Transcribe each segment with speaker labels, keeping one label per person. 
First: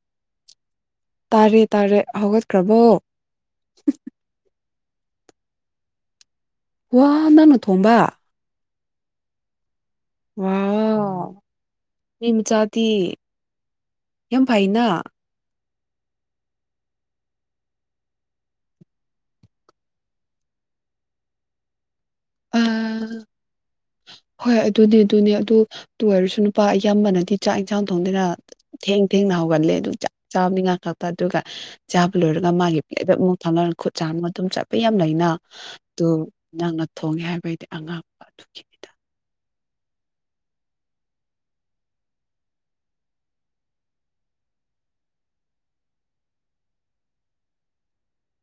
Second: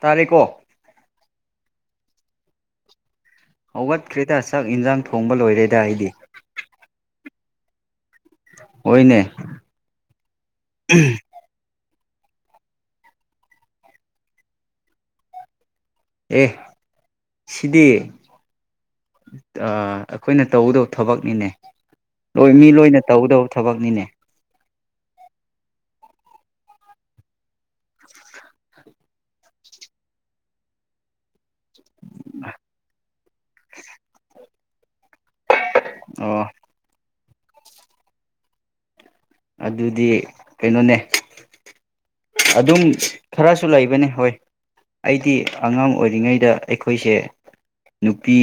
Speaker 1: ꯇꯥꯔꯤ ꯀꯣ
Speaker 2: ꯇꯥꯔꯦ ꯇꯥꯔꯦ ꯍꯧꯒꯠꯈ꯭ꯔꯕꯣ
Speaker 1: ꯍꯧꯒꯠꯈ꯭ꯔꯦꯗ ꯁꯛ ꯏꯟꯁꯥꯡ ꯊꯣꯡꯕ ꯂꯣꯏꯔꯦꯗ ꯑꯩꯗꯤ
Speaker 2: ꯋꯥ ꯅꯪꯅ ꯊꯣꯝꯕ
Speaker 1: ꯍꯣꯏꯅꯦ
Speaker 2: ꯋꯥ ꯃꯤ ꯃꯆꯥꯗꯤꯤ ꯌꯥꯝ ꯐꯩꯅ
Speaker 1: ꯑꯦ ꯁꯤꯗꯤ ꯑꯩꯈꯣꯏꯅ ꯇꯧꯒꯗꯕ ꯊꯕꯛꯅꯤꯅꯦ ꯂꯣꯏ
Speaker 2: ꯑ
Speaker 1: ꯃꯤ ꯂꯣꯏꯅ ꯇꯧꯒꯗꯕ ꯊꯕꯛꯅꯤꯅꯦ
Speaker 2: ꯍꯣꯏ ꯑꯗꯨꯅꯦ ꯑꯗꯨꯅꯦ ꯑꯗꯨ ꯇꯣꯏꯔꯁꯨ ꯅꯨꯄꯥ ꯑꯌꯥꯝꯕꯅꯗꯤ ꯆꯥꯛ ꯏꯟꯁꯥꯡ ꯊꯣꯡꯗꯅ ꯊꯦꯡ ꯊꯦꯡꯅ ꯍꯧꯒꯠꯂꯦ ꯑꯗꯨꯝ ꯆꯥꯛ ꯆꯥꯕꯅꯤ ꯉꯍꯥꯛ ꯈꯛꯇ ꯑꯗꯨꯒ ꯆꯥꯕ ꯂꯣꯏꯔꯒ ꯃꯥꯒꯤ ꯄ꯭ꯂꯦꯗ ꯑꯃꯨꯛ ꯊꯝꯅꯒ ꯈꯨꯠ ꯆꯥꯅ ꯑꯗꯨꯝ ꯆꯠꯄ ꯌꯥꯝ ꯂꯩꯅ ꯑꯗꯨ
Speaker 1: ꯑꯣ
Speaker 2: ꯅꯪꯅ ꯊꯣꯡꯉꯦ ꯍꯥꯏꯕꯩꯗꯤ ꯑꯉꯥꯡ ꯑꯗꯨꯈꯤꯅꯤꯗ
Speaker 1: ꯑꯗꯨꯗꯤ ꯀꯩꯅꯣꯅꯦ ꯑꯗꯨꯝ ꯈꯔꯁꯨ ꯂꯩꯕꯅꯦ ꯍꯣꯏ ꯑꯩꯗꯤ ꯑꯉꯥꯡ ꯑꯣꯏꯔꯤꯉꯩꯗ ꯑꯩꯈꯣꯏꯁꯦ ꯅꯨꯄꯤ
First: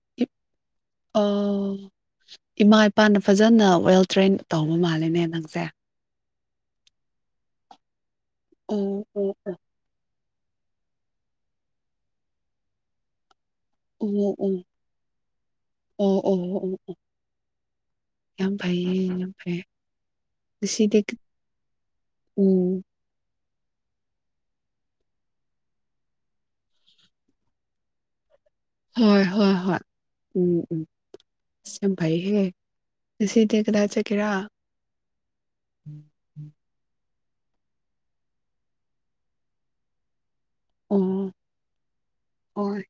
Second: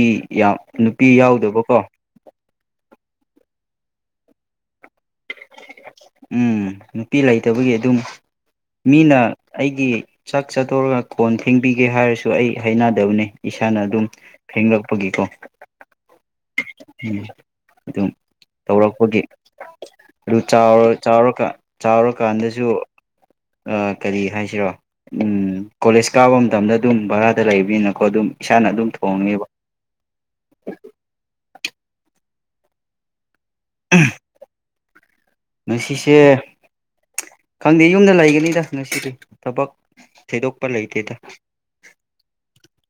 Speaker 1: ꯌꯥꯝ ꯅꯨꯄꯤ ꯌꯥꯎꯗꯕꯀꯣ
Speaker 2: ꯄꯥꯅ ꯐꯖꯅ ꯋꯦꯜ ꯇ꯭ꯔꯦꯟ ꯇꯧꯕ ꯃꯥꯂꯦꯅꯦ ꯅꯪꯁꯦ
Speaker 1: ꯎꯝ ꯅꯨꯄꯤ ꯂꯩꯇꯕꯒꯤ ꯑꯗꯨꯝ
Speaker 2: ꯑꯣ
Speaker 1: ꯃꯤꯅ
Speaker 2: ꯑꯣ
Speaker 1: ꯑꯩꯒꯤ ꯆꯥꯛ ꯆꯥꯊꯧꯣꯔꯒ ꯈꯣꯟ ꯊꯦꯡꯕꯤꯒꯦ ꯍꯥꯏꯔꯁꯨ ꯑꯩ ꯍꯩꯅꯗꯕꯅꯤ ꯏꯁꯥꯅ ꯑꯗꯨꯝ
Speaker 2: ꯑꯣ ꯑꯣ
Speaker 1: ꯐꯦꯡꯂꯛꯄꯒꯤꯀꯣ
Speaker 2: ꯑꯣ ꯑꯣ ꯑꯣ
Speaker 1: ꯎꯝ ꯑꯗꯨꯝ
Speaker 2: ꯌꯥꯝ ꯐꯩꯌꯦ
Speaker 1: ꯇꯧꯔꯛꯄꯒꯤ
Speaker 2: ꯌꯥꯝ ꯐꯩꯌꯦ
Speaker 1: ꯑꯗꯨ ꯆꯥꯎ
Speaker 2: ꯉꯁꯤꯗꯤ ꯈꯤ-
Speaker 1: ꯆꯥꯎꯔꯀꯥꯟ ꯆꯥꯎꯔꯀꯥꯟꯗꯁꯨ
Speaker 2: ꯎꯝ
Speaker 1: ꯀꯔꯤ ꯍꯥꯏꯁꯤꯔꯣ ꯀꯣꯂꯦꯖ ꯀꯥꯕ ꯃꯇꯝꯗ ꯑꯗꯨꯝ ꯚꯔꯥꯗ ꯂꯩꯕꯅꯤꯅꯀꯣ ꯑꯗꯨꯝ ꯏꯁꯥꯅ ꯑꯗꯨꯝ
Speaker 2: ꯍꯣꯏ
Speaker 1: ꯊꯣꯡꯉꯦꯕ
Speaker 2: ꯍꯣꯏ ꯍꯣꯏ ꯎꯝ ꯎꯝ ꯌꯥꯝ ꯐꯥꯏꯍꯦ ꯉꯁꯤꯗꯤ ꯀꯗꯥꯏ ꯆꯠꯀꯦꯔꯥ
Speaker 1: ꯉꯁꯤꯁꯦ ꯈꯪꯗꯦ ꯌꯨꯝꯗ ꯂꯩꯒꯅꯤꯗ ꯉꯁꯤꯗꯤ ꯊꯕꯛ ꯊꯗꯣꯛꯄ
Speaker 2: ꯑꯣ
Speaker 1: ꯂꯣꯏꯇ ꯇ
Speaker 2: ꯍꯣꯏ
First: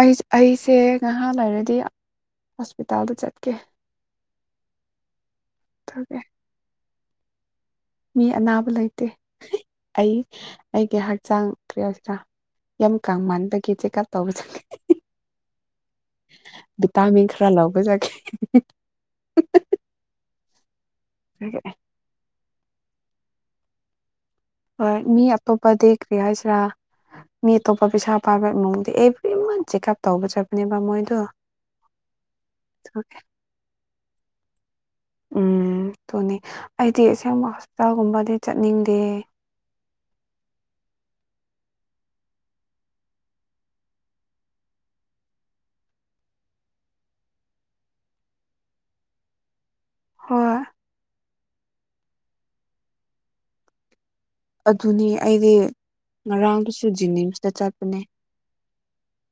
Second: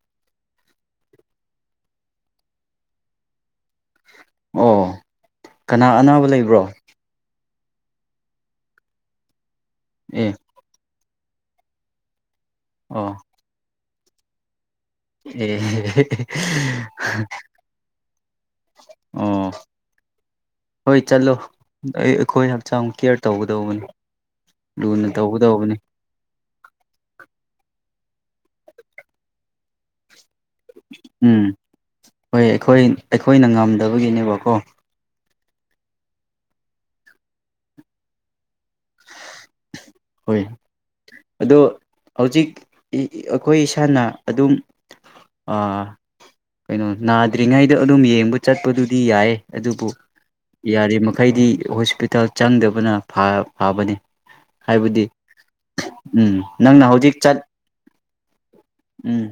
Speaker 2: ꯑꯩꯁꯦ ꯉꯥꯏꯍꯥ ꯂꯩꯔꯗꯤ ꯍꯣꯁꯄꯤꯇꯥꯜꯗ ꯆꯠꯀꯦ
Speaker 1: ꯑꯣ ꯀꯅꯥ
Speaker 2: ꯇꯧꯒꯦ
Speaker 1: ꯑꯅꯥꯕ ꯂꯩꯕ꯭ꯔꯣ
Speaker 2: ꯃꯤ ꯑꯅꯥꯕ ꯂꯩꯇꯦ ꯑꯩ
Speaker 1: ꯑꯦ
Speaker 2: ꯑꯩꯒꯤ ꯍꯛꯆꯥꯡ ꯀꯌꯥꯁꯤꯔ ꯌꯥꯝ ꯀ
Speaker 1: ꯑꯣ
Speaker 2: ꯃꯥꯟꯗꯒꯦ ꯀꯦꯀꯥ ꯇꯧꯁꯒꯦ
Speaker 1: ꯑꯦ
Speaker 2: ꯚꯤꯇꯥꯃꯤꯟ ꯈꯔ ꯂꯧꯕ ꯆꯠꯀꯦ
Speaker 1: ꯑꯣ ꯍꯣꯏ ꯆꯂꯣꯈꯣꯏ ꯍꯛꯆꯥꯡ ꯀꯤꯌꯔ ꯇꯧꯒꯗꯧꯕꯅꯤ
Speaker 2: ꯍꯣꯏ
Speaker 1: ꯂꯨꯅ
Speaker 2: ꯃꯤ
Speaker 1: ꯇꯧꯒꯗꯧꯕꯅꯤ
Speaker 2: ꯑꯄꯣꯞꯄꯗ ꯀ꯭ꯔꯤꯌꯥꯁꯤ꯭ꯔꯥ ꯃꯤ ꯑꯇꯣꯞꯄ ꯄꯩꯁꯥ ꯄꯥꯏꯕ ꯅꯨꯡꯗꯤ ꯑꯦꯕ꯭ꯔꯤ ꯃꯟ ꯆꯦꯛꯑꯞ ꯇꯧꯕ ꯆꯠ
Speaker 1: ꯎꯝ ꯍꯣꯏ ꯑꯩꯈꯣꯏ ꯑꯩꯈꯣꯏꯅ ꯉꯝꯗꯕꯒꯤꯅꯦꯕꯀꯣ
Speaker 2: ꯎꯝ ꯑꯗꯨꯨꯅꯦ ꯑꯩꯗꯤ ꯑꯁꯦꯡꯕ ꯍꯣꯁꯄꯤꯇꯥꯜꯒꯨꯝꯕꯗꯤ ꯆꯠꯅꯤꯡꯗꯦ
Speaker 1: ꯍꯣꯏ ꯑꯗꯣ ꯍꯧꯖꯤꯛ ꯑꯩꯈꯣꯏ ꯏꯁꯥꯅ ꯑꯗꯨꯝ ꯑꯥ ꯀꯩꯅꯣ ꯅꯥꯗ꯭ꯔꯤꯉꯩꯗ ꯑꯗꯨꯝ ꯌꯦꯡꯕ ꯆꯠꯄꯗꯨꯗꯤ ꯌꯥꯏ ꯑꯗꯨꯕꯨ
Speaker 2: ꯍꯣꯏ
Speaker 1: ꯌꯥꯔꯤꯕꯃꯩꯗꯤ ꯍꯣꯁꯄꯤꯇꯥꯜ ꯆꯪꯗꯕꯅ ꯐꯥꯕꯅꯤ ꯍꯥꯏꯕꯗꯤ
Speaker 2: ꯑꯗꯨꯅꯤ ꯑꯩꯗꯤ
Speaker 1: ꯎꯝ ꯅꯪꯅ
Speaker 2: ꯉꯔꯥꯡꯗꯨꯁꯨ
Speaker 1: ꯍꯧꯖꯤꯛ ꯆꯠ
Speaker 2: ꯖꯤꯅꯤꯝꯁꯇ ꯆꯠꯄꯅꯦ
Speaker 1: ꯎꯝ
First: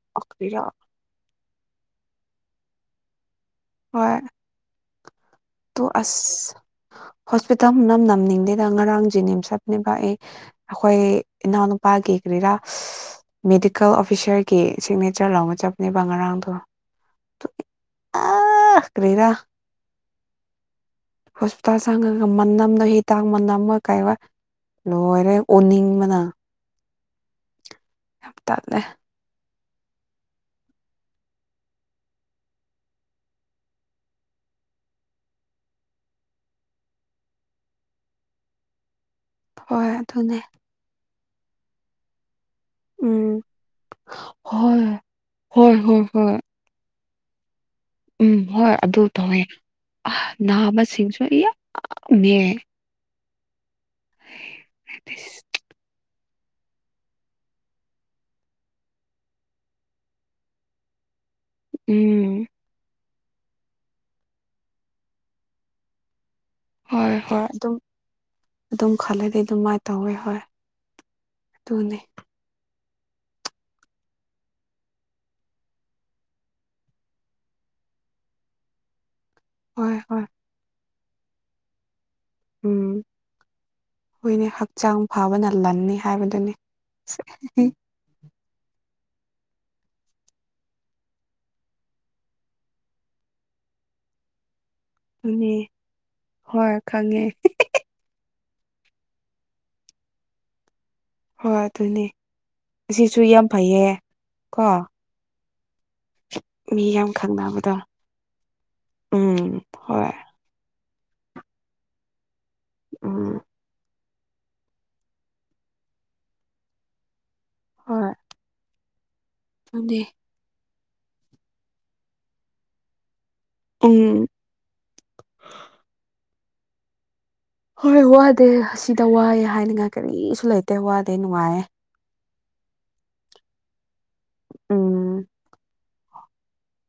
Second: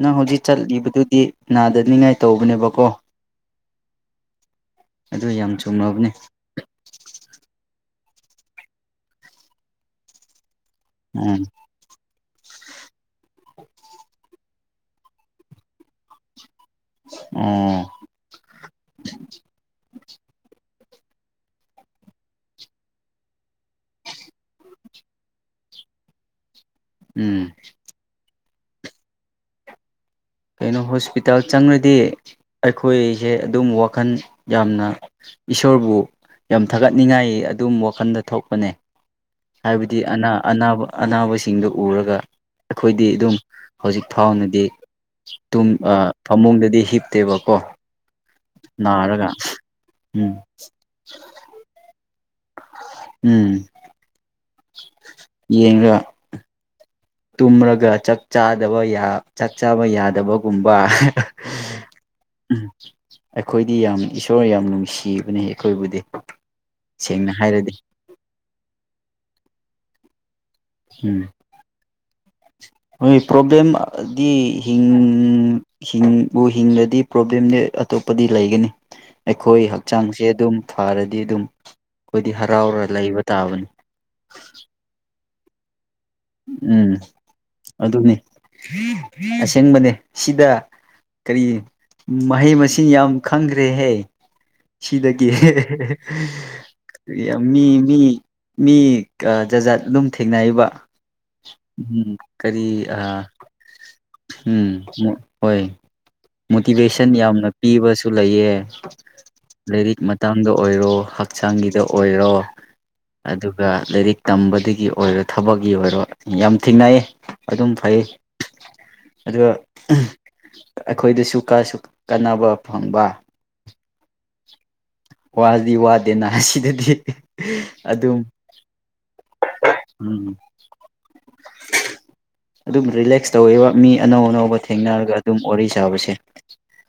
Speaker 1: ꯅ ꯍꯧꯖꯤ ꯆꯠ
Speaker 2: ꯀꯔꯤꯔꯥ
Speaker 1: ꯏꯕꯗꯨꯗꯤ ꯅꯥꯗ ꯆꯅꯤꯡꯉꯥꯏ ꯇꯧꯕꯅꯦꯕꯀꯣ
Speaker 2: ꯍꯣꯏ
Speaker 1: ꯑꯗꯨ ꯌꯥꯝ
Speaker 2: ꯇ
Speaker 1: ꯆꯨꯝꯃꯕꯅꯦ
Speaker 2: ꯑꯁ ꯍꯣꯁꯄꯤꯇꯥꯜ ꯅꯝ ꯅ ꯇꯝꯅꯤꯡꯗꯦꯗ ꯉꯔꯥꯡ ꯖꯦꯅꯤꯝꯁꯞꯅꯦꯕ ꯑꯩ ꯑꯩꯈꯣꯏ
Speaker 1: ꯎꯝ
Speaker 2: ꯏꯅꯥꯎꯅꯨꯄꯥ ꯀ ꯀꯔꯤꯔꯥ ꯃꯦꯗꯤꯀꯦꯜ ꯑꯣꯐꯤꯁꯔꯒꯤ ꯁꯤꯒꯅꯦꯆꯔ ꯂꯥꯎꯅ ꯆꯕꯅꯦꯕ ꯉꯔꯥꯡꯗꯣ
Speaker 1: ꯎꯝ
Speaker 2: ꯑꯥ ꯀꯔꯤꯔꯥ ꯍꯣꯁꯄꯤꯇꯥꯜ ꯁꯥꯡꯉꯒ ꯃꯅ ꯅꯝꯅꯣ ꯍꯤꯇꯥꯡ ꯃ ꯅꯝꯃ ꯀꯥꯏꯋꯥ ꯂꯣꯏꯔꯦ ꯑꯣꯅꯤꯡꯕꯅ
Speaker 1: ꯎꯝ
Speaker 2: ꯍ ꯇꯗꯅꯦ
Speaker 1: ꯀꯩꯅꯣ ꯍꯣꯁꯄꯤꯇꯥꯜ ꯆꯪꯉꯗꯤ ꯑꯩꯈꯣꯏꯁꯦ ꯑꯗꯨꯝ ꯋꯥꯈꯜ ꯌꯥꯝꯅ ꯏꯁꯣꯔꯕꯨ ꯌꯥꯝ ꯊꯥꯒꯠꯅꯤꯡꯉꯥꯏ ꯑꯗꯨꯝ ꯋꯥꯈꯜꯗ ꯊꯣꯛꯄꯅꯦ
Speaker 2: ꯍꯣꯏ
Speaker 1: ꯍꯥꯏꯕꯗꯤ ꯑ
Speaker 2: ꯑꯗꯨꯅꯦ
Speaker 1: ꯑꯅꯥꯕ ꯑꯅꯥꯕꯁꯤꯡꯗꯨ ꯎꯔꯒ ꯑꯩꯈꯣꯏꯗꯤ
Speaker 2: ꯎꯝ
Speaker 1: ꯑꯗꯨꯝ ꯍꯧꯖꯤꯛ ꯐꯥꯎꯅꯗꯤ
Speaker 2: ꯍꯣꯏ ꯍꯣꯏ ꯍꯣꯏ ꯍꯣꯏ
Speaker 1: ꯐꯃꯨꯡꯗꯗꯤ ꯍꯤꯞ ꯇꯦꯚ
Speaker 2: ꯎꯝ ꯍꯣꯏ ꯑꯗꯨ ꯇꯧꯋꯦ
Speaker 1: ꯎꯝ
Speaker 2: ꯅꯍꯅꯥꯕ ꯃꯁꯤꯡꯁꯨ ꯃ
Speaker 1: ꯎꯝ ꯌꯦꯒ ꯇꯨꯝꯔꯒ ꯆꯥꯛ ꯆꯥꯗꯕ ꯆꯥꯛ ꯆꯥꯕ ꯌꯥꯗꯕꯒꯨꯝꯕ
Speaker 2: ꯎꯝ
Speaker 1: ꯑꯩꯈꯣꯏꯗꯤ ꯌꯥꯝ ꯏꯁꯣꯔ ꯌꯥꯝ ꯅꯨꯡꯁꯤꯕꯅꯤ ꯑꯩꯈꯣꯏꯕꯨꯗꯤ
Speaker 2: ꯍꯣꯏ
Speaker 1: ꯁꯦꯡꯅ
Speaker 2: ꯍꯣꯏ ꯑꯗꯨꯝ
Speaker 1: ꯍꯥꯏꯔꯗꯤ
Speaker 2: ꯑꯗꯨꯝ ꯈꯜꯂꯗꯤ ꯑꯗꯨꯃꯥꯏꯅ ꯇꯧꯋꯦ ꯍꯣꯏ
Speaker 1: ꯎꯝ
Speaker 2: ꯇꯨꯡꯅꯤ
Speaker 1: ꯍꯣꯏ ꯄ꯭ꯔꯣꯕ꯭ꯂꯦꯝꯗꯤ ꯍꯤꯡ ꯍꯤꯡꯕꯨ ꯍꯤꯡꯉꯗꯤ ꯄ꯭ꯔꯣꯕ꯭ꯂꯦꯝꯅꯦ ꯑꯇꯣꯞꯄꯗꯤ ꯂꯩꯒꯅꯤ ꯑꯩꯈꯣꯏ
Speaker 2: ꯍꯣꯏ
Speaker 1: ꯍꯛꯆꯥꯡꯁꯦ
Speaker 2: ꯍꯣꯏ
Speaker 1: ꯑꯗꯨꯝ ꯐꯔꯗꯤ ꯑꯗꯨꯝ ꯑꯩꯈꯣꯏꯗꯤ ꯍꯔꯥꯎꯔ
Speaker 2: ꯎꯝ
Speaker 1: ꯂꯩꯕ ꯇꯥꯕꯅꯤ
Speaker 2: ꯍꯣꯏꯅꯦ ꯍꯛꯆꯥꯡ ꯐꯕꯅ ꯂꯟꯅꯤ ꯍꯥꯏꯕꯗꯨꯅꯤ
Speaker 1: ꯎꯝ ꯑꯗꯨꯅꯤ ꯑꯁꯦꯡꯕꯅꯦ ꯁꯤꯗ ꯀꯔꯤ ꯃꯍꯩ ꯃꯁꯤꯡ ꯌꯥꯝ ꯈꯪꯈ꯭ꯔꯦꯍꯦ ꯁꯤꯗꯒꯤ
Speaker 2: ꯑꯗꯨꯅꯦ ꯍꯣꯏ ꯈꯪꯉꯦ
Speaker 1: ꯌꯥꯝ ꯃꯤ ꯃꯤ ꯃꯤ ꯖꯥꯖꯥꯠ ꯑꯗꯨꯝ ꯊꯦꯡꯅꯔꯤꯕ
Speaker 2: ꯍꯣꯏ ꯑꯗꯨꯅꯦ
Speaker 1: ꯎꯝ ꯀꯔꯤ ꯑ
Speaker 2: ꯑꯁꯤꯁꯨ ꯌꯥꯝ ꯐꯩꯌꯦ ꯀꯣ
Speaker 1: ꯎꯝ ꯍꯣꯏ
Speaker 2: ꯃꯤ ꯌꯥꯝ
Speaker 1: ꯃꯣꯇꯤꯚꯦꯁꯟ ꯌꯥꯝꯅ
Speaker 2: ꯈꯪꯅꯕꯗꯣ
Speaker 1: ꯄꯤꯕꯁꯨ ꯂꯩꯌꯦ
Speaker 2: ꯎꯝ
Speaker 1: ꯂꯥꯏꯔꯤꯛ
Speaker 2: ꯍꯣꯏ
Speaker 1: ꯃꯇꯥꯡꯗ ꯑꯣꯏꯔꯣ ꯍꯛꯆꯥꯡꯒꯤꯗ ꯑꯣꯏꯔꯣ
Speaker 2: ꯎꯝ
Speaker 1: ꯑꯗꯨꯒ ꯂꯥꯏꯔꯤꯛ ꯇꯝꯕꯗꯒꯤ ꯑꯣꯏꯔꯣ ꯊꯕꯛꯀꯤ ꯑꯣꯏꯔꯣ ꯌꯥꯝ ꯊꯦꯡꯅꯩ ꯑꯗꯨꯝ ꯐꯩ
Speaker 2: ꯍꯣꯏ
Speaker 1: ꯑꯗꯨꯒ
Speaker 2: ꯑꯗꯨꯅꯦ
Speaker 1: ꯑꯩꯈꯣꯏꯗꯁꯨ ꯀꯔꯁꯨ ꯀꯥꯟꯅꯕ ꯐꯪꯕ
Speaker 2: ꯎꯝ
Speaker 1: ꯋꯥꯗꯤ ꯋꯥꯗꯦꯅꯍ ꯁꯤꯗꯗꯤ
Speaker 2: ꯍꯣꯏ ꯋꯥꯗꯦ ꯑꯁꯤꯗ ꯋꯥꯑꯦ ꯍꯥꯏꯅꯤꯡꯉꯥꯏ
Speaker 1: ꯎꯝ
Speaker 2: ꯀꯔꯤꯁꯨ ꯂꯩꯇꯦ ꯋꯥꯗꯦ ꯅꯨꯡꯉꯥꯏꯌꯦ
Speaker 1: ꯑꯗꯨꯝ ꯔꯤꯂꯦꯛꯁ ꯇꯧꯋꯦꯕ ꯃꯤ ꯑꯅꯧ ꯑꯅꯧꯕ ꯊꯦꯡꯅꯔꯒ
Speaker 2: ꯎꯝ
Speaker 1: ꯑꯗꯨꯝ ꯋꯥꯔꯤ ꯁꯥꯕꯁꯦ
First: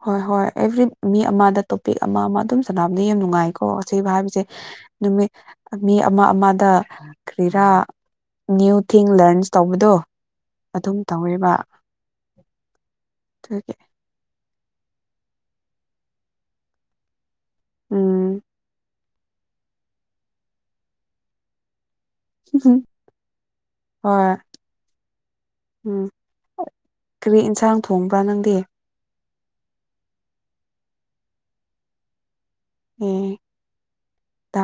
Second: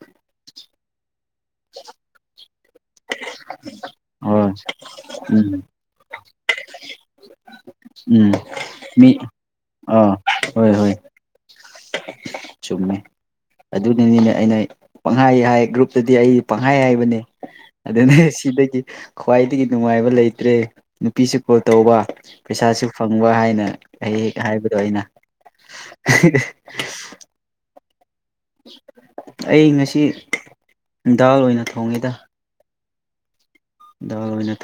Speaker 2: ꯍꯣꯏ ꯍꯣꯏ ꯑꯦꯚ꯭ꯔꯤ ꯃꯤ ꯑꯃꯗ ꯇꯣꯄꯤꯛ ꯑꯃ ꯑꯃ ꯑꯗꯨꯝ ꯁꯅꯕ ꯑꯗꯨ ꯌꯥꯝ ꯅꯨꯡꯉꯥꯏꯀꯣ ꯑꯁꯤꯕ ꯍꯥꯏꯕꯁꯦ
Speaker 1: ꯍꯣꯏ
Speaker 2: ꯅꯨꯃꯤꯠ
Speaker 1: ꯎꯝ
Speaker 2: ꯃꯤ ꯑꯃ ꯑꯃꯗ ꯔꯤꯔꯥ
Speaker 1: ꯎꯝ
Speaker 2: ꯅ꯭ꯌꯨ ꯊꯤꯡ
Speaker 1: ꯃꯤ
Speaker 2: ꯂꯔꯟꯁ ꯇꯧꯕꯗꯣ
Speaker 1: ꯑꯥ ꯍꯣꯏ ꯍꯣꯏ
Speaker 2: ꯑꯗꯨꯝ ꯇꯧꯋꯦꯕ
Speaker 1: ꯆꯨꯝꯃꯦ
Speaker 2: ꯑꯗꯨꯒꯤ
Speaker 1: ꯑꯗꯨꯅꯅꯤꯅꯦ ꯑꯩꯅ ꯄꯪꯍꯥꯏ ꯍꯥꯏ ꯒ꯭ꯔꯨꯞꯇꯗꯤ ꯑꯩꯗꯤ ꯄꯪꯍꯥꯏ ꯍꯥꯏꯕꯅꯦ ꯑꯗꯨꯅ
Speaker 2: ꯎꯝ
Speaker 1: ꯁꯤꯗꯒꯤ ꯈ꯭ꯋꯥꯏꯗꯒꯤ ꯅꯨꯡꯉꯥꯏꯕ ꯂꯩꯇ꯭ꯔꯦ ꯅꯨꯄꯤꯁꯤ ꯀꯣꯜ ꯇꯧꯕ ꯄꯩꯁꯥꯁꯨ ꯐꯪꯕ ꯍꯥꯏꯅ ꯍꯦꯛ
Speaker 2: ꯍꯣꯏ
Speaker 1: ꯍꯥꯏꯕꯗꯣ ꯑꯩꯅ
Speaker 2: ꯎꯝ ꯀꯔꯤ ꯏꯟꯁꯥꯡ ꯊꯣꯡꯕ꯭ꯔꯥ ꯅꯪꯗꯤ
Speaker 1: ꯑꯩ ꯉꯁꯤ ꯗꯥꯜ ꯑꯣꯏꯅ ꯊꯣꯡꯉꯦꯗ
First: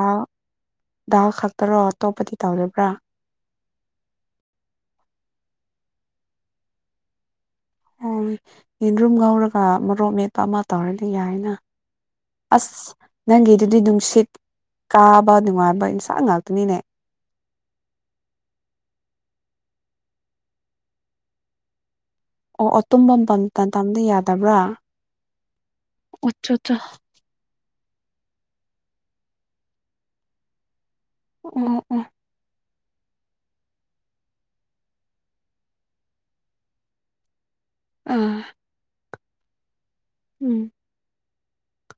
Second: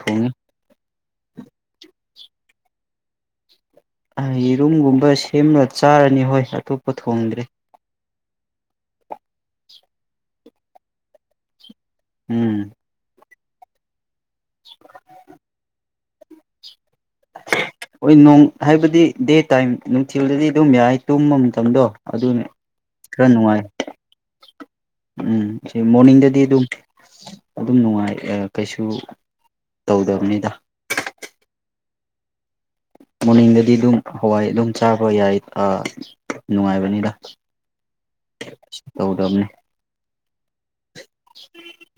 Speaker 1: ꯊꯣꯡꯉꯤ
Speaker 2: ꯈꯇꯔ ꯑꯇꯣꯞꯄꯗꯤ ꯇꯧꯔꯕ꯭ꯔꯥ
Speaker 1: ꯌꯦꯔꯨꯝꯒꯨꯝꯕ ꯁꯦꯝꯂ ꯆꯥꯔꯅꯤ ꯍꯣꯏ ꯑꯇꯣꯞꯄ ꯊꯣꯡꯗ꯭ꯔꯦ
Speaker 2: ꯑꯣ ꯌꯦꯟꯗ꯭ꯔꯨꯝ ꯉꯧꯔꯒ ꯃꯔꯣꯛ ꯃꯦꯠꯄ ꯑꯃ ꯇꯧꯔꯗꯤ ꯌꯥꯏꯅ
Speaker 1: ꯎꯝ
Speaker 2: ꯑꯁ ꯅꯪꯒꯤꯗꯨꯗꯤ ꯅꯨꯡꯁꯤꯠ ꯀꯥꯕ ꯅꯨꯡꯉꯥꯏꯕ ꯏ ꯊ ꯉꯥꯛꯇꯅꯤꯅꯦ
Speaker 1: ꯍꯣꯏ ꯅꯣꯡ ꯍꯥꯏꯕꯗꯤ ꯗꯦ ꯇꯥꯏꯝ ꯅꯨꯡꯊꯤꯜꯗꯗꯤ ꯑꯗꯨꯝ ꯌꯥꯏ ꯇꯨꯝꯕ ꯃꯇꯝꯗꯣ ꯑꯗꯨꯅ
Speaker 2: ꯑꯣ ꯇꯨꯝꯐꯝ
Speaker 1: ꯈꯔ ꯅꯨꯡꯉꯥꯏ
Speaker 2: ꯄꯇ ꯇꯝꯗꯤ ꯌꯥꯗꯕ꯭ꯔꯥ
Speaker 1: ꯎꯝ ꯁꯤ ꯃꯣꯔꯅꯤꯡꯗꯗꯤ
Speaker 2: ꯑꯣꯠꯆꯣ
Speaker 1: ꯑꯗꯨꯝ
Speaker 2: ꯆꯣ
Speaker 1: ꯑꯗꯨꯝ ꯅꯨꯡꯉꯥꯏ ꯀꯩꯁꯨ ꯇꯧꯗꯕꯅꯤꯗ
Speaker 2: ꯎ ꯎ
Speaker 1: ꯃꯣꯔꯅꯤꯡꯗꯗꯤ ꯑꯗꯨꯝ ꯍꯋꯥꯏ ꯑꯗꯨꯝ ꯆꯥꯕ ꯌꯥꯏ ꯅꯨꯡꯉꯥꯏꯕꯅꯤꯗ
Speaker 2: ꯑꯥ
Speaker 1: ꯇꯧꯗꯕꯅꯤ
Speaker 2: ꯎꯝ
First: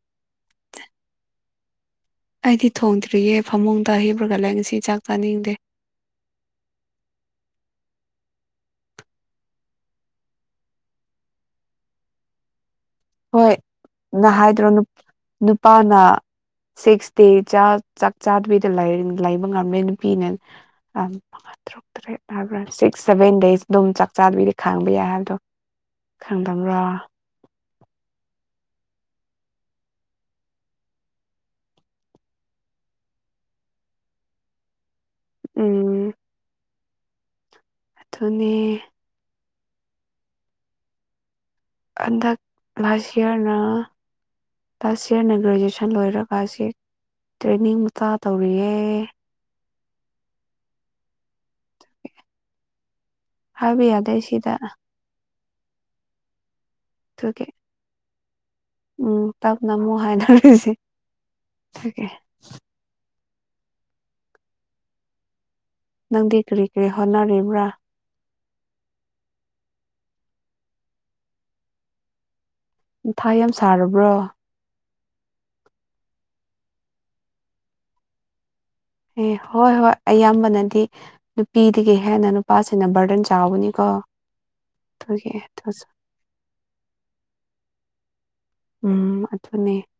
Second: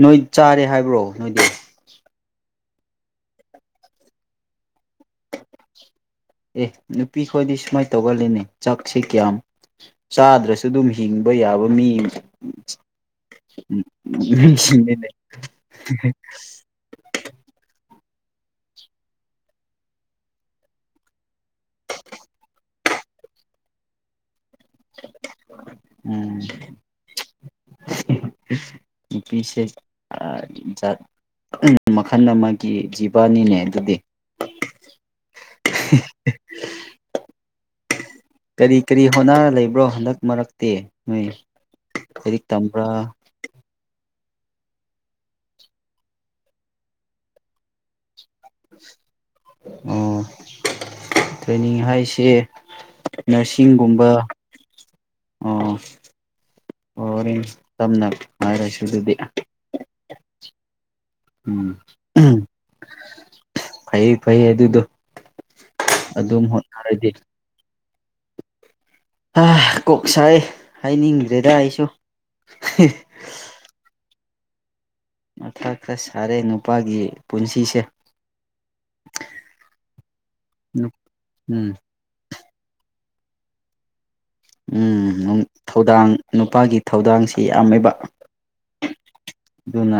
Speaker 1: ꯅꯣꯏ ꯆꯥꯔꯦ ꯍꯥꯏꯕ꯭ꯔꯣ ꯅꯣꯏꯗꯤ
Speaker 2: ꯑꯩꯗꯤ ꯊꯣꯡꯗ꯭ꯔꯤꯌꯦꯦ ꯐꯃꯨꯡꯗ ꯍꯤꯕ꯭ꯔꯒꯂ ꯉꯁꯤ ꯆꯥꯛ ꯆꯥꯅꯤꯡꯗꯦ
Speaker 1: ꯑꯦ ꯅꯨꯄꯤ ꯈꯣꯏꯗꯤ ꯁꯨꯃꯥꯏꯅ ꯇꯧꯒꯜꯂꯤꯅꯦ ꯆꯥꯛꯁꯦ ꯀꯌꯥꯝ ꯆꯥꯗ꯭ꯔꯁꯨ ꯑꯗꯨꯝ ꯍꯤꯡꯕ ꯌꯥꯕ ꯃꯤ
Speaker 2: ꯍꯣꯏ ꯅ ꯍꯥꯏꯗ꯭ꯔꯣ
Speaker 1: ꯃꯤꯁꯤꯡꯅꯤꯅꯦ
Speaker 2: ꯅꯨꯄꯥꯅ ꯁꯤꯛꯁ ꯗꯦ ꯆꯥꯛ ꯆꯥꯗꯕꯤꯗ ꯂꯥꯏꯕ ꯉꯝꯃꯦ ꯅꯨꯄꯤꯅꯥ ꯇꯔꯨꯛꯇ꯭ꯔꯦ ꯍꯥꯏꯕ꯭ꯔꯥ ꯁꯤ ꯁꯚꯦꯟ ꯗꯦꯖ ꯑꯗꯨꯝ ꯆꯥꯛ ꯆꯥꯗꯒꯤꯗꯤ ꯈꯥꯡꯕ ꯌꯥꯏ ꯍꯥꯏꯕꯗꯣ ꯈꯥꯡꯗꯝꯕ꯭ꯔꯣ
Speaker 1: ꯄꯁꯦ ꯑ ꯆꯥꯛ ꯃꯈꯜ ꯑꯃꯒꯤ ꯖꯤꯕꯥꯅꯤꯅꯦ ꯑꯗꯨꯗꯤ
Speaker 2: ꯎꯝ ꯑꯗꯨꯅꯦ
Speaker 1: ꯀꯔꯤ ꯀꯔꯤ ꯍꯣꯠꯅꯔ ꯂꯩꯕ꯭ꯔꯣ ꯍꯟꯗꯛ ꯃꯔꯛꯇꯤ ꯅꯣꯏ
Speaker 2: ꯑꯗ
Speaker 1: ꯂꯥꯏꯔꯤꯛ ꯇꯝꯕ꯭ꯔꯥ
Speaker 2: ꯁꯌꯅ ꯐꯥꯁ ꯏꯌꯥꯔꯅ ꯒ꯭ꯔꯦꯖꯨꯋꯦꯁꯟ ꯂꯣꯏꯔꯒ ꯇ꯭ꯔꯦꯅꯤꯡ ꯇꯧꯔꯤꯌꯦꯦ
Speaker 1: ꯑꯣ ꯇ꯭ꯔꯦꯅꯤꯡ ꯍꯥꯏꯁꯦ
Speaker 2: ꯍꯥꯏꯕ
Speaker 1: ꯅꯔꯁꯤꯡꯒꯨꯝꯕ
Speaker 2: ꯌꯥꯗꯦ ꯁꯤꯗ
Speaker 1: ꯑꯣ ꯑꯣ
Speaker 2: ꯑꯗꯨꯒꯤ
Speaker 1: ꯇꯝꯅ ꯍꯥꯏꯔꯁꯤ ꯑꯗꯨꯗꯤ
Speaker 2: ꯎꯝ ꯇꯥꯞꯅ ꯃꯨ ꯍꯥꯏꯅꯔꯁꯤ
Speaker 1: ꯐ ꯐꯩ ꯑꯗꯨꯗ
Speaker 2: ꯅꯪꯗꯤ
Speaker 1: ꯑꯗꯨꯝ
Speaker 2: ꯀꯔꯤ ꯀꯔꯤ
Speaker 1: ꯍꯣꯠꯅꯔꯗꯤ
Speaker 2: ꯍꯣꯠꯅꯔꯤꯕ꯭ꯔꯥ
Speaker 1: ꯀꯣꯛ ꯁꯥꯏ ꯍꯥꯏꯅꯤꯡꯗ꯭ꯔꯦꯗ ꯑꯩꯁꯨ
Speaker 2: ꯊꯥ ꯌꯥꯝ ꯁꯥꯔꯕ꯭ꯔꯣ
Speaker 1: ꯃꯊꯥ ꯈꯔ ꯁꯥꯔꯦ ꯅꯨꯄꯥꯒꯤ ꯄꯨꯟꯁꯤꯁꯦ
Speaker 2: ꯑꯦ ꯍꯣꯏ ꯍꯣꯏ ꯑꯌꯥꯝꯕꯅꯗꯤ
Speaker 1: ꯎꯝ
Speaker 2: ꯅꯨꯄꯤꯗꯒꯤ ꯍꯦꯟꯅ ꯅꯨ ꯄꯥꯁꯤꯅ ꯕꯔꯗꯟ ꯆꯥꯎꯕꯅꯤꯀꯣ ꯑꯗꯨꯒꯤ
Speaker 1: ꯎꯝ
Speaker 2: ꯑꯗꯨꯁꯨ
Speaker 1: ꯊꯧꯗꯥꯡ ꯅꯨꯄꯥꯒꯤ ꯊꯧꯗꯥꯡꯁꯤ ꯌꯥꯝꯃꯦꯕ
Speaker 2: ꯎꯝ ꯑꯗꯨꯊꯅꯦ
Speaker 1: ꯑꯗꯨꯅ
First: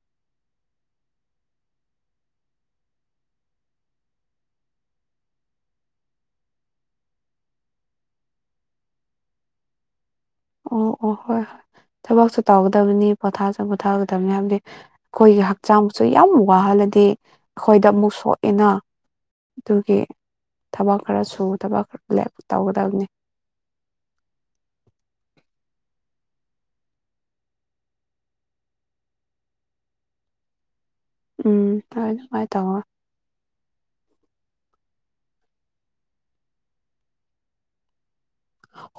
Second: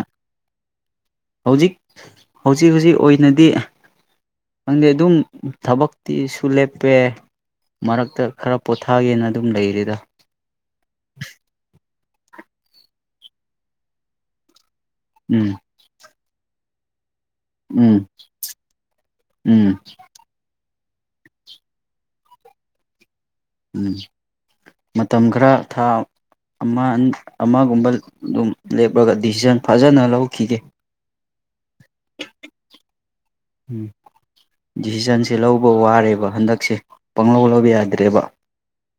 Speaker 1: ꯍꯧꯖꯤꯛ ꯍꯧꯖꯤꯛ ꯍꯧꯖꯤꯛ ꯑꯣꯏꯅꯗꯤ ꯈꯪꯗꯦ ꯑꯗꯨꯝ ꯊꯕꯛꯇꯤꯁꯨ ꯂꯦꯞꯄꯦ ꯃꯔꯛꯇ ꯈꯔ ꯄꯣꯊꯥꯒꯦꯅ ꯑꯗꯨꯝ ꯂꯩꯔꯦꯗ
Speaker 2: ꯑꯣ ꯑꯣ ꯍꯣꯏ ꯍꯣꯏ ꯊꯕꯛꯁꯨ ꯇꯧꯒꯗꯕꯅꯤ ꯄꯣꯊꯥꯁꯨ ꯄꯣꯊꯥꯒꯗꯕꯅꯤ ꯍꯥꯏꯕꯗꯤ ꯑꯩꯈꯣꯏꯒꯤ
Speaker 1: ꯎꯝ
Speaker 2: ꯍꯛꯆꯥꯡꯁꯨ ꯌꯥꯝ ꯋꯥꯍꯜꯂꯗꯤ ꯑꯩꯈꯣꯏꯗ
Speaker 1: ꯎꯝ
Speaker 2: ꯑꯃꯨꯛ ꯁꯣꯛꯑꯦꯅ
Speaker 1: ꯎꯝ
Speaker 2: ꯑꯗꯨꯒꯤ ꯊꯕꯛ ꯈꯔ ꯁꯨ ꯊꯕꯛ ꯈꯔ ꯂ ꯇꯧꯒꯗꯕꯅꯤ
Speaker 1: ꯎꯝ ꯃꯇꯝ ꯈꯔ ꯊꯥ ꯑꯃ ꯑꯃꯒꯨꯝꯕ ꯑꯗꯨꯝ ꯂꯦꯞꯂꯒ ꯗꯤꯁꯤꯖꯟ ꯐꯖꯅ ꯂꯧꯈꯤꯒꯦ
Speaker 2: ꯎꯝ ꯇ ꯑꯗꯨꯃꯥꯏ ꯇꯃꯣ
Speaker 1: ꯎꯝ ꯗꯤꯁꯤꯖꯟꯁꯦ ꯂꯧꯕ ꯋꯥꯔꯦꯕ ꯍꯟꯗꯛꯁꯦ ꯄꯥꯡ ꯂꯧ ꯂꯧꯕ ꯌꯥꯗ꯭ꯔꯦꯕ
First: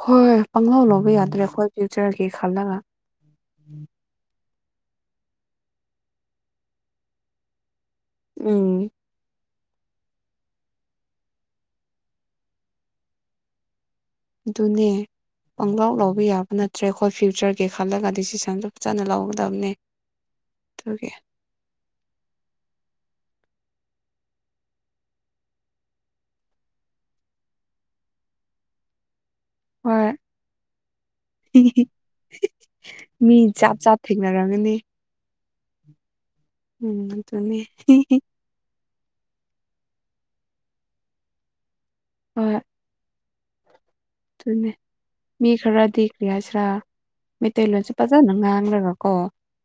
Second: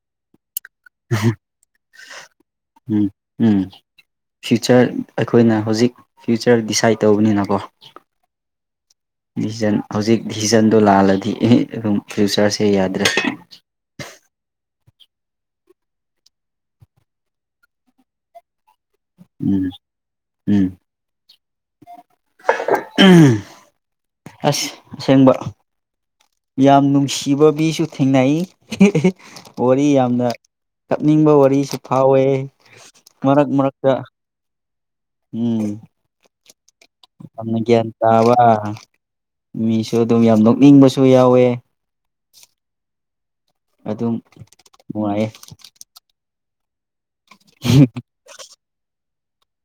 Speaker 2: ꯍꯣꯏ ꯍꯣꯏ ꯄꯥꯡꯍꯧ ꯂꯧꯕ ꯌꯥꯗ꯭ꯔꯦ ꯑꯩꯈꯣꯏ ꯐ꯭ꯌꯨꯆꯔꯒꯤ ꯈꯜꯂꯒ
Speaker 1: ꯎꯝ ꯎꯝ ꯐ꯭ꯌꯨꯆꯔ ꯑꯩꯈꯣꯏꯅ ꯍꯧꯖꯤꯛ ꯐ꯭ꯌꯨꯆꯔ ꯗꯤꯁꯥꯏꯠ ꯇꯧꯕꯅꯤꯅꯀꯣ
Speaker 2: ꯎꯝ
Speaker 1: ꯗꯤꯖꯟ ꯍꯧꯖꯤꯛ ꯗꯤꯖꯟꯗꯣ ꯂꯥꯜꯂꯗꯤ ꯑꯗꯨꯝ ꯐ꯭ꯌꯨꯆꯔꯁꯦ ꯌꯥꯗ꯭ꯔꯦ
Speaker 2: ꯄꯂꯥꯎ ꯂꯧꯕ ꯌꯥꯕ ꯅꯠꯇ꯭ꯔꯦ ꯑꯩꯈꯣꯏ ꯐ꯭ꯌꯨꯆꯔꯒꯤ ꯈꯜꯂꯒ ꯗꯤꯁꯤꯖꯟꯗꯨ ꯆꯅ
Speaker 1: ꯎꯝ
Speaker 2: ꯂꯧꯒꯗꯕꯅꯤ
Speaker 1: ꯎꯝ
Speaker 2: ꯑꯗꯨꯒꯤ
Speaker 1: ꯑꯁ ꯑꯁꯦꯡꯕ ꯌꯥꯝ ꯅꯨꯡꯁꯤꯕ ꯃꯤꯁꯨ ꯊꯦꯡꯅꯩ ꯋꯥꯔꯤ
Speaker 2: ꯍꯣꯏ
Speaker 1: ꯌꯥꯝꯅ ꯆꯠꯅꯤꯡꯕ ꯋꯥꯔꯤꯁꯨ ꯐꯥꯎꯋꯦ
Speaker 2: ꯃꯤ
Speaker 1: ꯃꯔꯛ
Speaker 2: ꯖꯥꯠ
Speaker 1: ꯃꯔꯛꯇ
Speaker 2: ꯖꯥꯠ ꯊꯦꯡꯅꯔꯝꯒꯅꯤ
Speaker 1: ꯎꯝ
Speaker 2: ꯎꯝ
Speaker 1: ꯌꯥꯝꯅ
Speaker 2: ꯑꯗꯨꯅꯤ
Speaker 1: ꯒ꯭ꯌꯥꯟ ꯇꯥꯕ ꯃꯤꯁꯨ ꯑꯗꯨꯝ ꯌꯥꯝ ꯅꯣꯛꯅꯤꯡꯕꯁꯨ ꯌꯥꯎꯋꯦ
Speaker 2: ꯑ
Speaker 1: ꯑꯗꯨꯝ
Speaker 2: ꯇ
Speaker 1: ꯅꯨꯡꯉꯥꯏꯌꯦ
Speaker 2: ꯃꯤ ꯈꯔ ꯗ ꯂ ꯈ꯭ꯔ ꯃꯩꯇꯩꯂꯣꯟꯁ ꯐꯖꯅ ꯉꯥꯡꯈꯒꯀꯣ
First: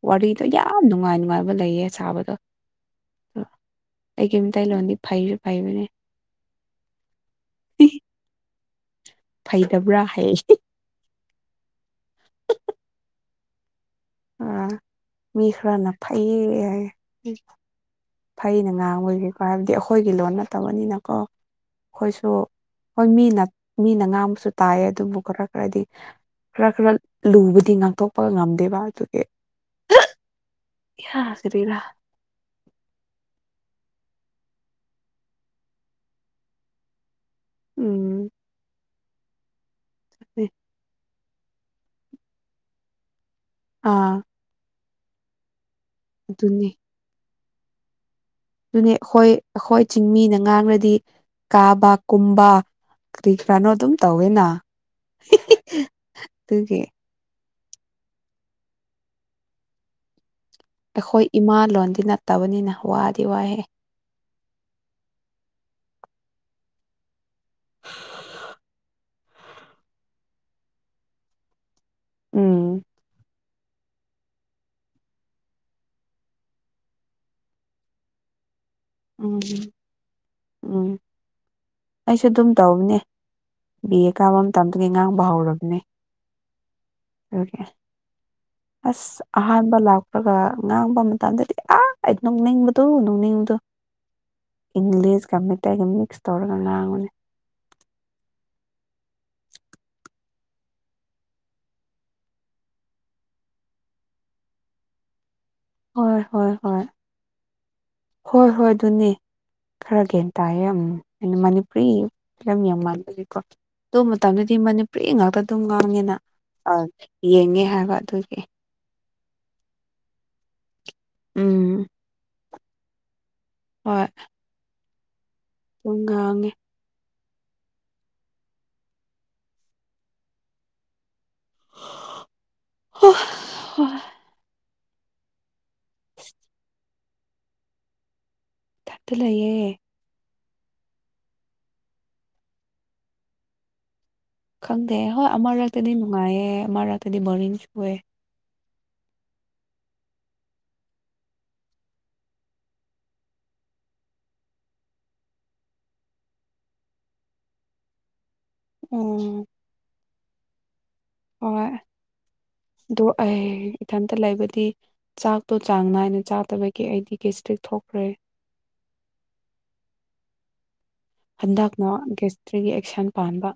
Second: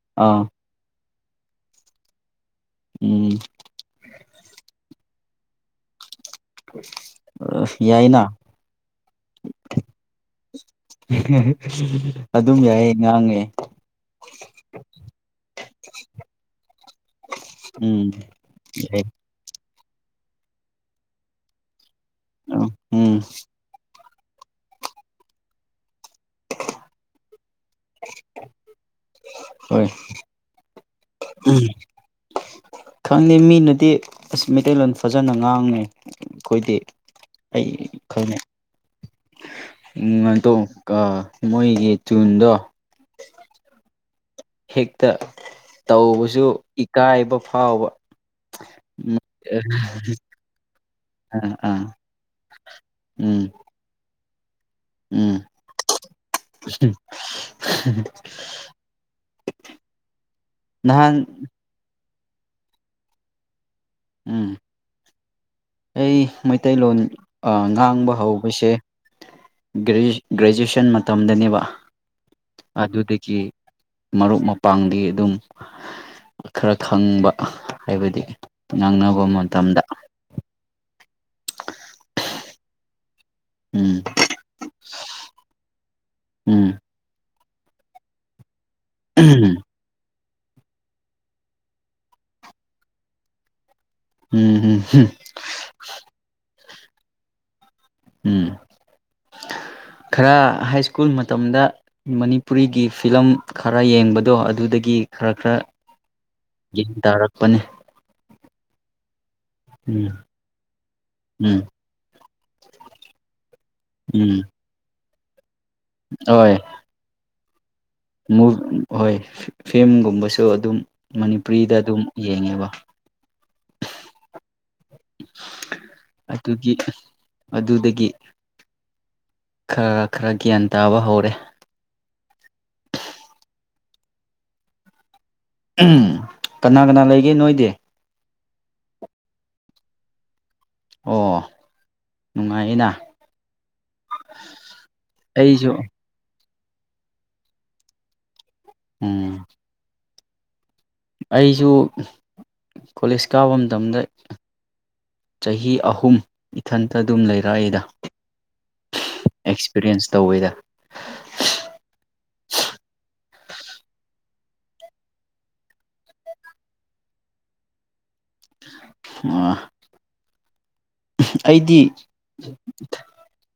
Speaker 2: ꯋꯥꯔꯤꯗꯣ
Speaker 1: ꯑꯥ
Speaker 2: ꯌꯥꯝ ꯅꯨꯡꯉꯥꯏꯅꯤ ꯅꯨꯡꯉꯥꯏꯕ ꯂꯩꯌꯦ ꯁꯥꯕꯗꯣ
Speaker 1: ꯎꯝ
Speaker 2: ꯑ ꯑꯩꯒꯤ ꯃꯤꯇꯩꯂꯣꯟꯗꯤ ꯐꯩꯁꯨ ꯐꯩꯕꯅꯦ
Speaker 1: ꯌꯥꯏꯅ
Speaker 2: ꯐꯩꯗꯕ꯭ꯔꯥ ꯍꯥꯏ
Speaker 1: ꯑꯗꯨꯝ ꯌꯥꯏ ꯉꯥꯡꯉꯦ
Speaker 2: ꯑ ꯃꯤꯈ꯭ꯔꯅ ꯐꯩ ꯍꯥꯏ
Speaker 1: ꯎꯝ
Speaker 2: ꯐꯩꯅ
Speaker 1: ꯌꯥꯏ
Speaker 2: ꯉꯥꯡꯉꯣꯏꯒꯦꯀꯣ ꯍꯥꯏꯕꯗꯤ ꯑꯣꯏ ꯑꯩꯈꯣꯏꯒꯤ ꯂꯣꯟ ꯅꯠꯇꯕꯅꯤꯅꯀꯣ ꯑꯩꯈꯣꯏꯁꯨ ꯍꯣꯏ
Speaker 1: ꯎꯝ
Speaker 2: ꯃꯤꯅ ꯃꯤꯅ ꯉꯥꯥꯡ ꯇꯥꯏ ꯑꯗꯨꯕꯨ ꯈꯔ ꯈꯔꯗꯤ ꯈꯔ ꯈꯔ ꯂꯨꯕꯗꯤ ꯉꯥꯛꯊꯣꯛꯄꯒ ꯉꯝꯗꯦꯕ ꯑꯗꯨ
Speaker 1: ꯍꯣꯏ
Speaker 2: ꯏꯍꯥ ꯀꯔꯤꯔꯥ
Speaker 1: ꯈꯪꯗꯦ ꯃꯤꯅꯗꯤ ꯑꯁ ꯃꯩꯇꯩꯂꯣꯟ ꯐꯖꯅ ꯉꯥꯡꯉꯤ ꯑꯩꯈꯣꯏꯗꯤ ꯑꯩ
Speaker 2: ꯎꯝ
Speaker 1: ꯈꯪꯉꯩ ꯎꯝ ꯑꯗꯣ ꯃꯣꯏꯒꯤ ꯆꯨꯟꯗꯣ
Speaker 2: ꯑꯥ
Speaker 1: ꯍꯦꯛꯇ ꯇꯧꯕꯁꯨ
Speaker 2: ꯑꯗꯨꯅꯤ
Speaker 1: ꯏꯀꯥꯏꯕ ꯐꯥꯎꯕ
Speaker 2: ꯑꯗꯨꯅꯤ
Speaker 1: ꯎꯝ
Speaker 2: ꯑꯩꯈꯣꯏ ꯑꯩꯈꯣꯏ ꯆꯤꯡꯃꯤꯅ ꯉꯥꯡꯔꯗꯤ ꯀꯥꯕ
Speaker 1: ꯑꯥ
Speaker 2: ꯀꯨꯝꯕ ꯀ꯭ꯔꯤ
Speaker 1: ꯎꯝ
Speaker 2: ꯔꯅꯣ ꯑꯗꯨꯨ ꯇꯧ
Speaker 1: ꯎꯝ
Speaker 2: ꯑꯗꯨꯒꯤ
Speaker 1: [inaudible] ꯅꯍꯥꯟ
Speaker 2: ꯑꯩꯈꯣꯏ ꯏꯃꯥ ꯂꯗꯤ ꯅꯠꯇꯕꯅꯤꯅ ꯋꯥꯗꯤ ꯋꯥꯍꯦ
Speaker 1: ꯎꯝ ꯑꯩ ꯃꯩꯇꯩꯂꯣꯟ ꯉꯥꯡꯕ ꯍꯧꯕꯁꯦ ꯒ꯭ꯔꯦꯖꯨꯌꯦꯁꯟ ꯃꯇꯝꯗꯅꯦꯕ
Speaker 2: ꯎꯝ
Speaker 1: ꯑꯗꯨ ꯑꯗꯨꯗꯒꯤ ꯃꯔꯨꯞ ꯃꯄꯥꯡꯗꯤ ꯑꯗꯨꯝ ꯈꯔ ꯈꯪꯕ ꯍꯥꯏꯕꯗꯤ ꯉꯥꯡꯅꯕ
Speaker 2: ꯎꯝ
Speaker 1: ꯃꯇꯝꯗ
Speaker 2: ꯎꯝ ꯑꯩꯁꯨ ꯑꯗꯨꯝ ꯇꯧꯕꯅꯦ
Speaker 1: ꯎꯝ
Speaker 2: ꯕꯤ ꯀꯥꯕ ꯃꯇꯝꯗꯨꯒꯤ ꯉꯥꯡꯕ ꯍꯧꯔꯕꯅꯦ
Speaker 1: ꯎꯝ
Speaker 2: ꯑꯣꯀꯦ ꯑꯁ ꯑꯍꯥꯟꯕ ꯂꯥꯛ ꯀꯒ ꯉꯥꯡꯕ ꯃꯇꯝꯗꯗꯤ ꯑꯥ ꯑꯩ ꯅꯣꯛꯅꯤꯡꯕꯗꯣ ꯅꯣꯛꯅꯤꯡꯕꯗꯣ
Speaker 1: ꯎꯝ
Speaker 2: ꯏꯪꯂꯤꯁꯀ ꯃꯦꯇꯩꯒ ꯃꯤꯛꯁ ꯇꯧꯔꯒ ꯉꯥꯡꯕꯨꯅꯤ
Speaker 1: ꯎꯝ ꯈꯔ ꯍꯥꯏ ꯁ꯭ꯀꯨꯜ ꯃꯇꯝꯗ ꯃꯅꯤꯄꯨꯔꯤꯒꯤ ꯐꯤꯂꯝ ꯈꯔ ꯌꯦꯡꯕꯗꯣ ꯑꯗꯨꯗꯒꯤ ꯒꯤ ꯈꯔ ꯈꯔ
Speaker 2: ꯍꯣꯏ ꯍꯣꯏ ꯍꯣꯏ
Speaker 1: ꯌꯦꯟ ꯇꯥꯔꯛꯄꯅꯤ
Speaker 2: ꯍꯣꯏ ꯍꯣꯏ ꯑꯗꯨꯅꯦ ꯈꯔ
Speaker 1: ꯎꯝ
Speaker 2: ꯒ꯭ꯌꯥꯟ ꯇꯥꯏꯌꯦ ꯑꯩꯅ
Speaker 1: ꯎꯝ
Speaker 2: ꯃꯅꯤꯄꯨꯔꯤ ꯐꯤꯂꯝ ꯌꯥꯝ ꯃꯥꯟꯅꯒꯀꯣ ꯑꯗꯨ
Speaker 1: ꯎꯝ
Speaker 2: ꯃꯇꯝꯗꯗꯤ ꯃꯅꯤꯄꯨꯔꯤ ꯉꯥꯛꯇ ꯑꯗꯨꯝ ꯉꯥꯡꯉꯦꯅ
Speaker 1: ꯍꯣꯏ
Speaker 2: ꯌꯦꯡꯉꯦ ꯍꯥꯏꯕ ꯑꯗꯨꯒꯤ
Speaker 1: ꯍꯣꯏ ꯐꯤꯂꯝꯒꯨꯝꯕꯁꯨ ꯑꯗꯨꯝ ꯃꯅꯤꯄꯨꯔꯤꯗ
Speaker 2: ꯎꯝ
Speaker 1: ꯑꯗꯨꯝ ꯌꯦꯡꯉꯦꯕ
Speaker 2: ꯍꯣꯏ ꯄꯨꯡ ꯉꯥꯡꯉꯦ
Speaker 1: ꯑꯗꯨꯒꯤ ꯑꯗꯨꯗꯒꯤ ꯈꯔ ꯈꯔ ꯒ꯭ꯌꯥꯟ ꯇꯥꯕ ꯍꯧꯔꯦ
Speaker 2: [unintelligible]
Speaker 1: ꯀꯅꯥ ꯀꯅꯥ ꯂꯩꯒꯦ ꯅꯣꯏꯗꯤ
Speaker 2: ꯀꯠꯇꯂꯑꯦ
Speaker 1: ꯑꯣ ꯅꯨꯡꯉꯥꯏꯌꯦꯅ
Speaker 2: ꯈꯪꯗꯦ ꯍꯣꯏ ꯑ ꯑꯃꯥ
Speaker 1: ꯑꯩꯁꯨ
Speaker 2: ꯔꯇꯗꯤ ꯅꯨꯡꯉꯥꯏꯌꯦ ꯑꯥ ꯔꯠꯇꯗꯤ ꯕꯔꯤꯡ ꯁꯨꯑꯦ
Speaker 1: ꯎꯝ ꯑꯩꯁꯨ ꯀꯣꯂꯦꯖ ꯀꯥꯕ ꯃꯇꯝꯗ ꯆꯍꯤ ꯑꯍꯨꯝ ꯏꯊꯟꯇ ꯑꯗꯨꯝ ꯂꯩꯔꯛꯑꯏꯗ ꯑꯦꯛꯁꯄꯤꯔꯤꯌꯦꯟꯁ ꯇꯧꯋꯦꯗ
Speaker 2: ꯍ ꯑꯗꯣ ꯑꯩ ꯏꯊꯟꯇ ꯂꯩꯕꯗꯤ ꯆꯥꯛꯇꯣ ꯆꯥꯡ ꯅꯥꯏꯅ ꯆꯥꯗꯕꯒꯤ ꯑꯩꯗꯤ ꯀꯩ ꯁꯇꯤꯛ ꯊꯣꯛꯈ꯭ꯔꯦ
Speaker 1: ꯑ
Speaker 2: ꯍꯟꯗꯛꯅ ꯒꯦꯁꯇ꯭ꯔꯤꯒꯤ ꯑꯦꯛꯁꯟ ꯄꯥꯟꯕ